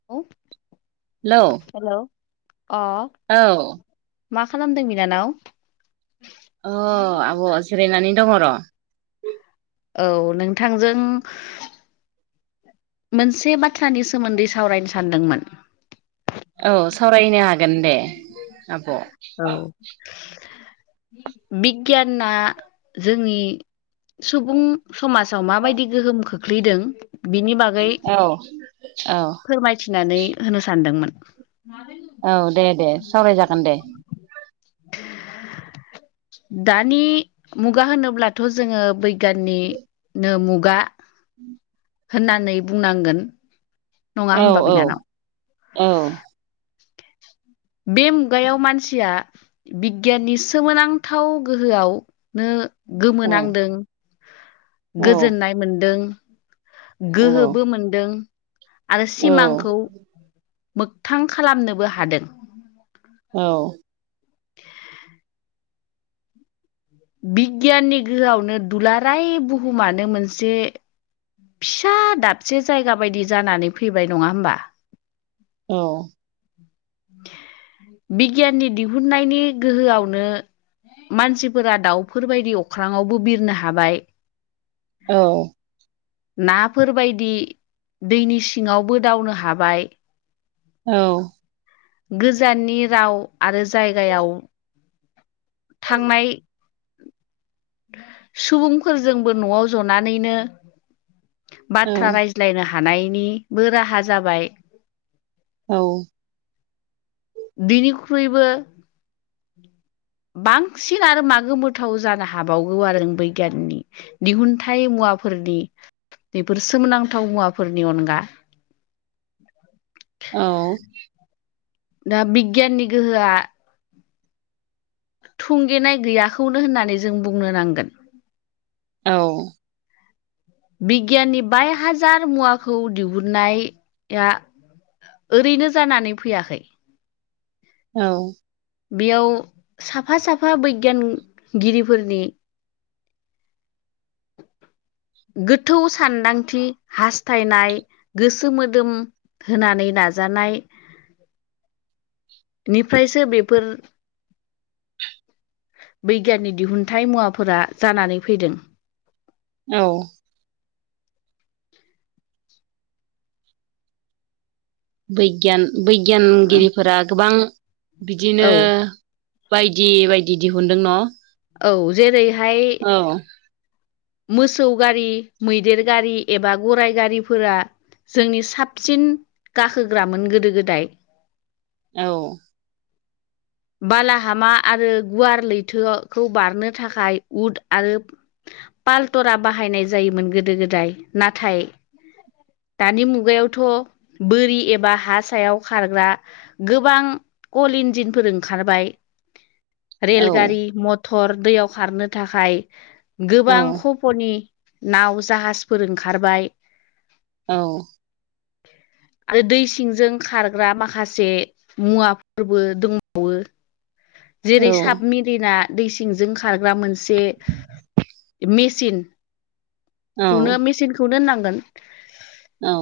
[inaudible] हेल' हेल' अ औ मा खालामदों बिनानाव अ आब' जिरायनानै दङ र' औ नोंथांजों मोनसे बाथ्रानि सोमोन्दै सावरायनो सानदोंमोन औ सावरायनो हागोन दे आब' औ बिगियाना जोंनि सुबुं समाजाव माबायदि गोहोम खोख्लैदों बिनि बागै औ औ फोरमायथिनानै होनो सानदोंमोन औ दे दे सावराय जागोन दे दानि मुगा होनोब्लाथ' जोङो ब बिगियाननिनो मुगा होननानै बुंनांगोन नङा होमबा औ बिनानाव औ औ बे मुगायाव मानसिया बिगियाननि सोमोनांथाव गोहोआव नो औ गोमोनांदों औ गोजोननाय मोनदों गोहोबो मोनदों आरो औ सिमांखौ मोगथां खालामनोबो हादों। औ। बिगियाननि गोहोआवनो दुलाराय बुहुमानो मोनसे फिसा दाबसे जायगा बायदि जानानै फैबाय नङा होमबा? औ। बिगियाननि दिहुननायनि गोहोआवनो मानसिफोरा दाउफोरबायदि अख्राङावबो बिरनो हाबाय। औ। नाफोरबायदि दैनि सिङावबो दावनो हाबाय औ। गोजाननि राव आरो जायगायाव थांनाय सुबुंफोरजोंबो न'आव जनानैनो औ बाथ्रा राय लायनो हानायनिबो राहा जाबाय। औ। बेनिख्रुइबो बांसिन आरो मा गोथाव जानो हाबावगौ आरो ओ बैग्याननि दिहुनथाइ मुवाफोरनि बेफोर सोमोनांथाव मुवाफोरनि अनगा औ दा बिगियाननि गोहोआ थुंगेनाय गैयाखौनो होननानै जों बुंनो नांगोन। औ। बिगियाननि बाय हाजार मुवाखौ दिहुननाया ओरैनो जानानै फैयाखै। औ। बेयाव साफा साफा बैगियानगिरिफोरनि गोथौ सानदांथि हास्थायनाय गोसो मोदोम होनानै नाजानाय निफ्रायसो बेफोर बिगियाननि दिहुनथाइ मुवाफोरा जानानै फैदों। औ। बैगियान बैगियानगिरिफोरा गोबां औ बिदिनो बायदि बायदि दिहुनदों न'? औ जेरैहाय औ। मोसौ गारि मैदेर गारि एबा गराइ गारिफोरा जोंनि साबसिन गाखोग्रामोन गोदो गोदाय। औ। बालाहामा आरो गुवार लैथोखौ बारनो थाखाय उट आरो पालटरा बाहायनाय जायोमोन गोदो गोदाय नाथाय दानि मुगायावथ' बोरि एबा हा सायाव खारग्रा गोबां गल इन्जिन फोरों ओंबाय रेलगारि मथर दैयाव खारनो थाखाय औ गोबां कफ'नि नाव जाहाजफोर ओंखारबाय। औ। [inaudible] आरो दै सिंजों खारग्रा माखासे मुवाफोरबो दं बावो जेरै औ साबमेरिना दै सिंजों खारग्रा मोन से औ मेचिनखौनो मेचिन खौनो होननांगोन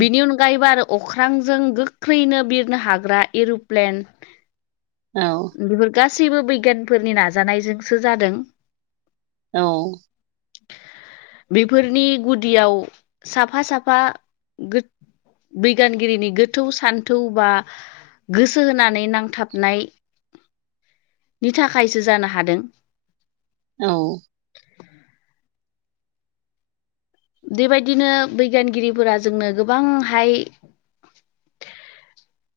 बेनि अनगायैबो आरो अख्रांजों गोख्रैनो बिरनो हाग्रा एर'प्लेन औ बेफोर गासैबो बिगियानफोरनि नाजानायजोंसो जादों औ [inaudible] बेफोरनि गुदियाव साफा साफा बिगियानगिरिनि गोथौ सान्थौ बा गोसो होनानै नांथाबनाय नि थाखायसो जानो हादों औ बेबायदिनो बिगियानगिरिफोरा जोंनो गोबांहाय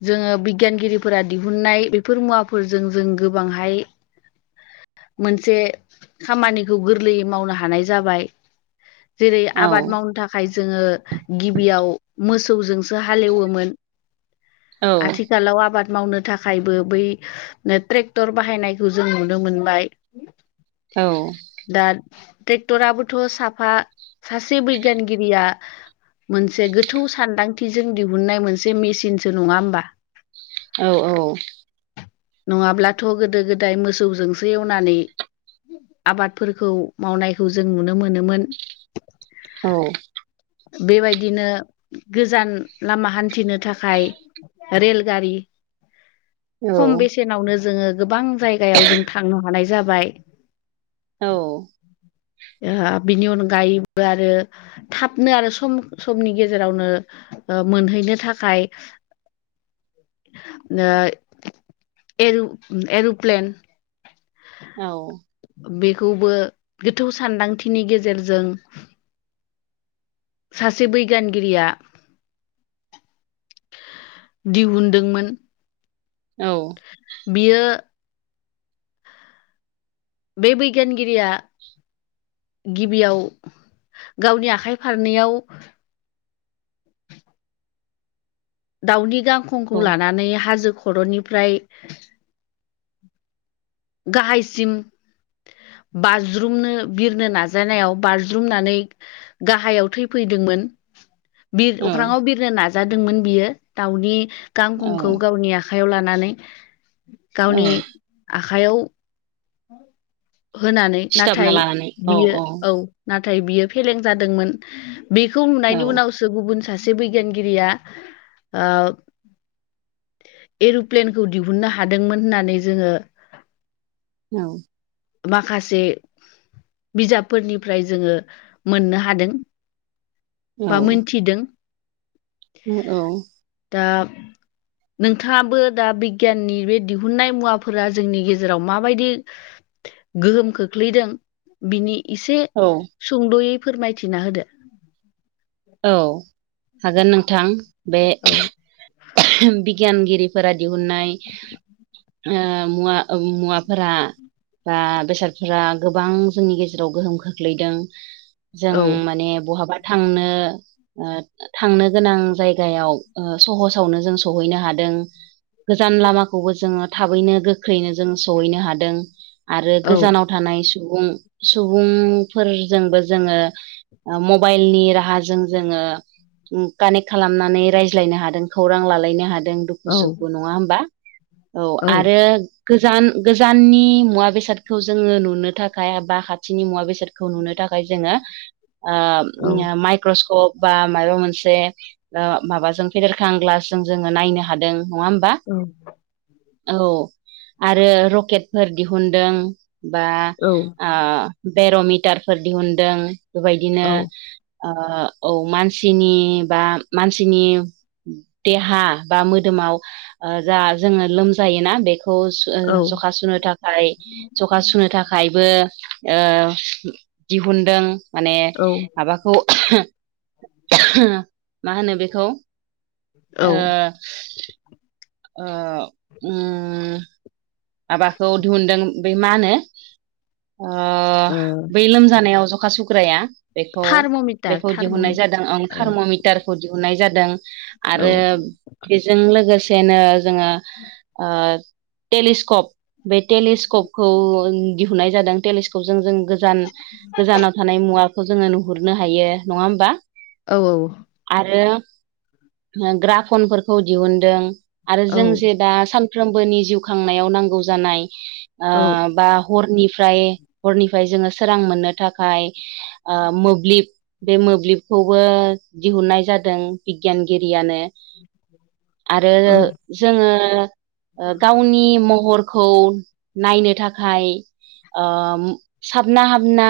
जोङो बिगियानगिरिफोरा दिहुननाय बेफोर मुवाफोरजों जों गोबांहाय मोनसे खामानिखौ गोरलैयै मावनो हानाय जाबाय जेरै आबाद मावनो था खाय जोङो गिबियाव मोसौजोंसो हालेवोमोन औ आथि खालाव आबाद मावनो थाखायबो बै ट्रेक्टर बाहायनायखौ जों नुनो मोनबाय औ दा ट्रेक्टराबोथ' साफा सासे बिगियानगिरिया मोनसे गोथौ सानदांथिजों दिहुननाय मोनसे मेचिनसो नङा होमबा? औ औ नङाब्लाथ' गोदो गोदाय मोसौजोंसो एवनानै आबादफोरखौ मावनायखौ जों नुनो मोनोमोन औ बेबायदिनो गोजान लामा हान्थिनो थाखाय रेलगारि खम बेसेनावनो जोङो गोबां जायगायाव जों थांनो हानाय जाबाय औ बिनि अनगायैबो आरो थाबनो आरो सम समनि गेजेरावनो ओ मोनहैनो थाखाय नो एर' एर'प्लेन औ बेखौबो गोथौ सानदांथिनि गेजेरजों सासे बैगिानगिरिया दिहुनदोंमोन औ बियो बे बैगियानगिरिया गिबियाव गावनि आखाइ फारनैयाव दाउनि गांखंखौ लानानै हाजो खर'निफ्राय गाहायसिम बाज्रुमनो बिरनो नाजानायाव बाज्रुमनानै गाहायाव थैफैदोंमोन बिर औ अख्राङाव बिरनो नाजादोंमोन बियो दाउनि औ गांखंखौ गावनि आ खाइयाव लानानै औ गावनि आखाइयाव होनानै सिथाबना नाथाय लानानै औ बियो औ नाथाय बियो फेलें जादोंमोन बेखौ औ नुनायनि उनाव सो‌ गुबुन सासे बिगियानगिरिया एर'प्लेनखौ दिहुननो हादोंमोन होननानै जोङो औ माखासे बिजाबफोरनिफ्राय जोङो मोननो हादों औ। थिदों औ। दा नोंथाङाबो दा बिगियाननि बे दिहुननाय मुवाफोरा जोंनि गेजेराव मा माबायदि गोहोम खोख्लैदों बिनि एसे औ। सुंद'यै फोरमायथिना होदो औ हागोन नोंथां। बे औ। बिगियानगिरिफोरा दिहुननाय ओ मुवा मुवाफोरा बा बेसादफोरा गोबां जोंनि गेजेराव गोहोम खोख्लैदों। जों औ माने बहाबा नो थांनो गोनां जायगायाव सहस फोसावनो जों सहैनो हादों। गोजान लामाखौबो जोङो थाबैनो गोख्रैनो जोंङो सहैनो हादों आरो औ गोजानाव थानाय सुबुं सुबुंफोरजोंबो जोङो मबाइलनि राहाजों जोङो कानेक्ट खालामनानै रायज्लायनो हादों। खौरां लालायनो हादों औ दुखु सुखु नङा होमबा औ आरो गोजान गोजाननि मुवा बेसादखौ जोङो नुनो थाखाय बा खाथिनि मुवा बेसादखौ नुनो थाखाय जोङो ओ औ माइक्रस्कप बा माबा मोनसे ओ माबाजों फेदेर ग्लासजों जोङो नायनो हादों नङा होमबा। औ आरो रकेटफोर दिहुुनदों बा औ आ बेर'म मिटारफोर दिहुनदों बेबायदिनो ओ औ मानसिनि बा मानसिनि देहा बा मोदोमाव जा जोङो लोमजायोना बेखौ थ औ जखा सुुनो था थाखाय जखा सुनो थाखायबो ओ दिहुनदों माने माबाखौ मा होनो बेखौ ओ औ। ओ उम माबाखौ दिहुनदों बे मा होनो ओ ओ बै लोमजानायाव जखा सुग्राया बेखौ थार्म'मिटार बेखौ थार्म' दिहुननाय जादों आं औ थार्म'मिटार खौ दिहुननाय जादों औ आरो बेजों लोगोसे नो जोङो ओ टेलिस्कप बे टेलिस्कप दिहुननाय जादों टेलिस्कपजों जों गोजान गोजानाव थानाय मुवाखौ जोङो नुहुरनो हायो नङा होमबा औ औ। आरो ग्राफनफोरखौ दिहुनदों। आरो औ जों जे दा सानफ्रोमबोनि जिउ खांनायाव नांगौ जानाय औ बा हनिफ्राय हरनिफ्राय जोङो सोरां मोननो थाखाय ओ मोब्लिब बे मोब्लिबखौबो दिहुननाय जादों बिगियानगिरियानो आरो जोङो गावनि महरखौ नायनो थाखाय ओ साबना हाबना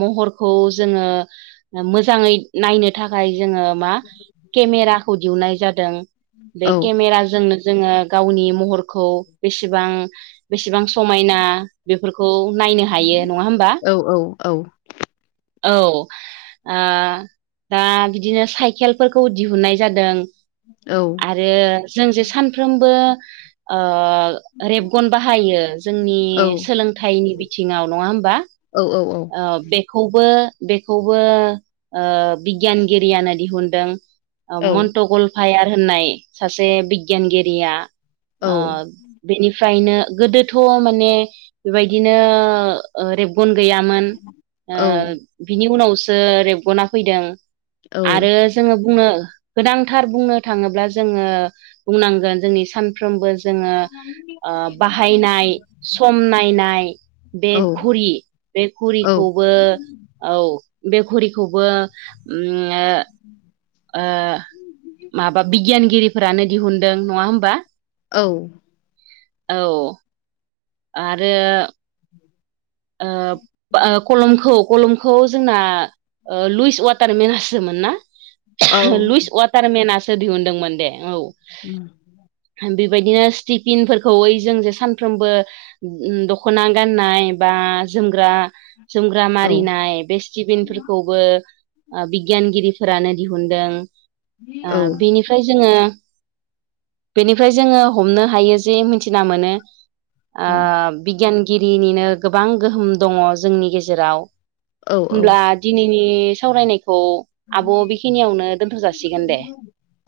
महरखौ जोङो मोजाङै नायनो थाखाय जोङो मा केमेराखौ दिहुननाय जादों बे औ केमेरा जोंनो जोङो गावनि महरखौ बेसेबां बेसेबां समायना बेफोरखौ नायनो हायो नङा होमबा। औ औ औ। ओ दा बिदिनो साइकेलफोरखौ दिहुननाय जादों। औ। जे जों जे सानफ्रोमबो ओ रेबगन बाहायो जोंनि सोलोंथाइनि बिथिङाव नङा होमबा? औ औ औ। अ द बेखौबो बेखौबो बिगियानगिरियानो दिहुनदों। मन्ट' गलफायार होननाय सासे बिगियानगिरिया। ओ बेनिफ्रायनो गोदोथ' माने बेबायदिनो ओ रेबगन गैयामोन बिनि उनावसो रेबगना फैदों। औ आरो जोङो बुंनो गोनांथार बुंनो थाङोब्ला जोङो बुंनांगोन जोंनि सानफ्रोमबो जोङो बाहायनाय सम नायनाय बे घुरि बे घुरिखौबो औ बे घरिखौबो ओ माबा बिगियानगिरिफोरानो दिहुनदों, नङा होमबा? औ। औ। आरो। [inaudible] ओ कलमखौ कलमखौ जोंना लुइस वाटार मेनाससोमोन ना? लुइस वाटार थारमेनासो दिहुनदोंमोन दे औ उम बेबायदिनो स्टिफिनफोरखौ ओइ जों जे सानफ्रोमबो दखना गाननाय बा जोमग्रा जोमग्रा मारिनाय, बेेस्टिबिनफोरखौबो बिगियानगिरिफोरानो दिहुनदों, ओ बेनि ओमफ्राय जोङो बेनिफ्राय जोङो हमनो हायो जे मिथिना मोनो बिगियानगिरिनिनो गोबां गोहोम दङ जोंनि गेजेराव। औ औ होनब्ला दिनैनि सावरायनायखौ आब' बेखिनियावनो दोनथ' जासिगोन दे।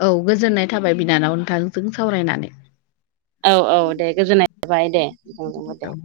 औ गोजोननाय थाबाय बिनानाव नोंथांजों सावरायनानै। औ औ दे गोजोननाय जाबाय दे नोंथांदोंबो दे। औ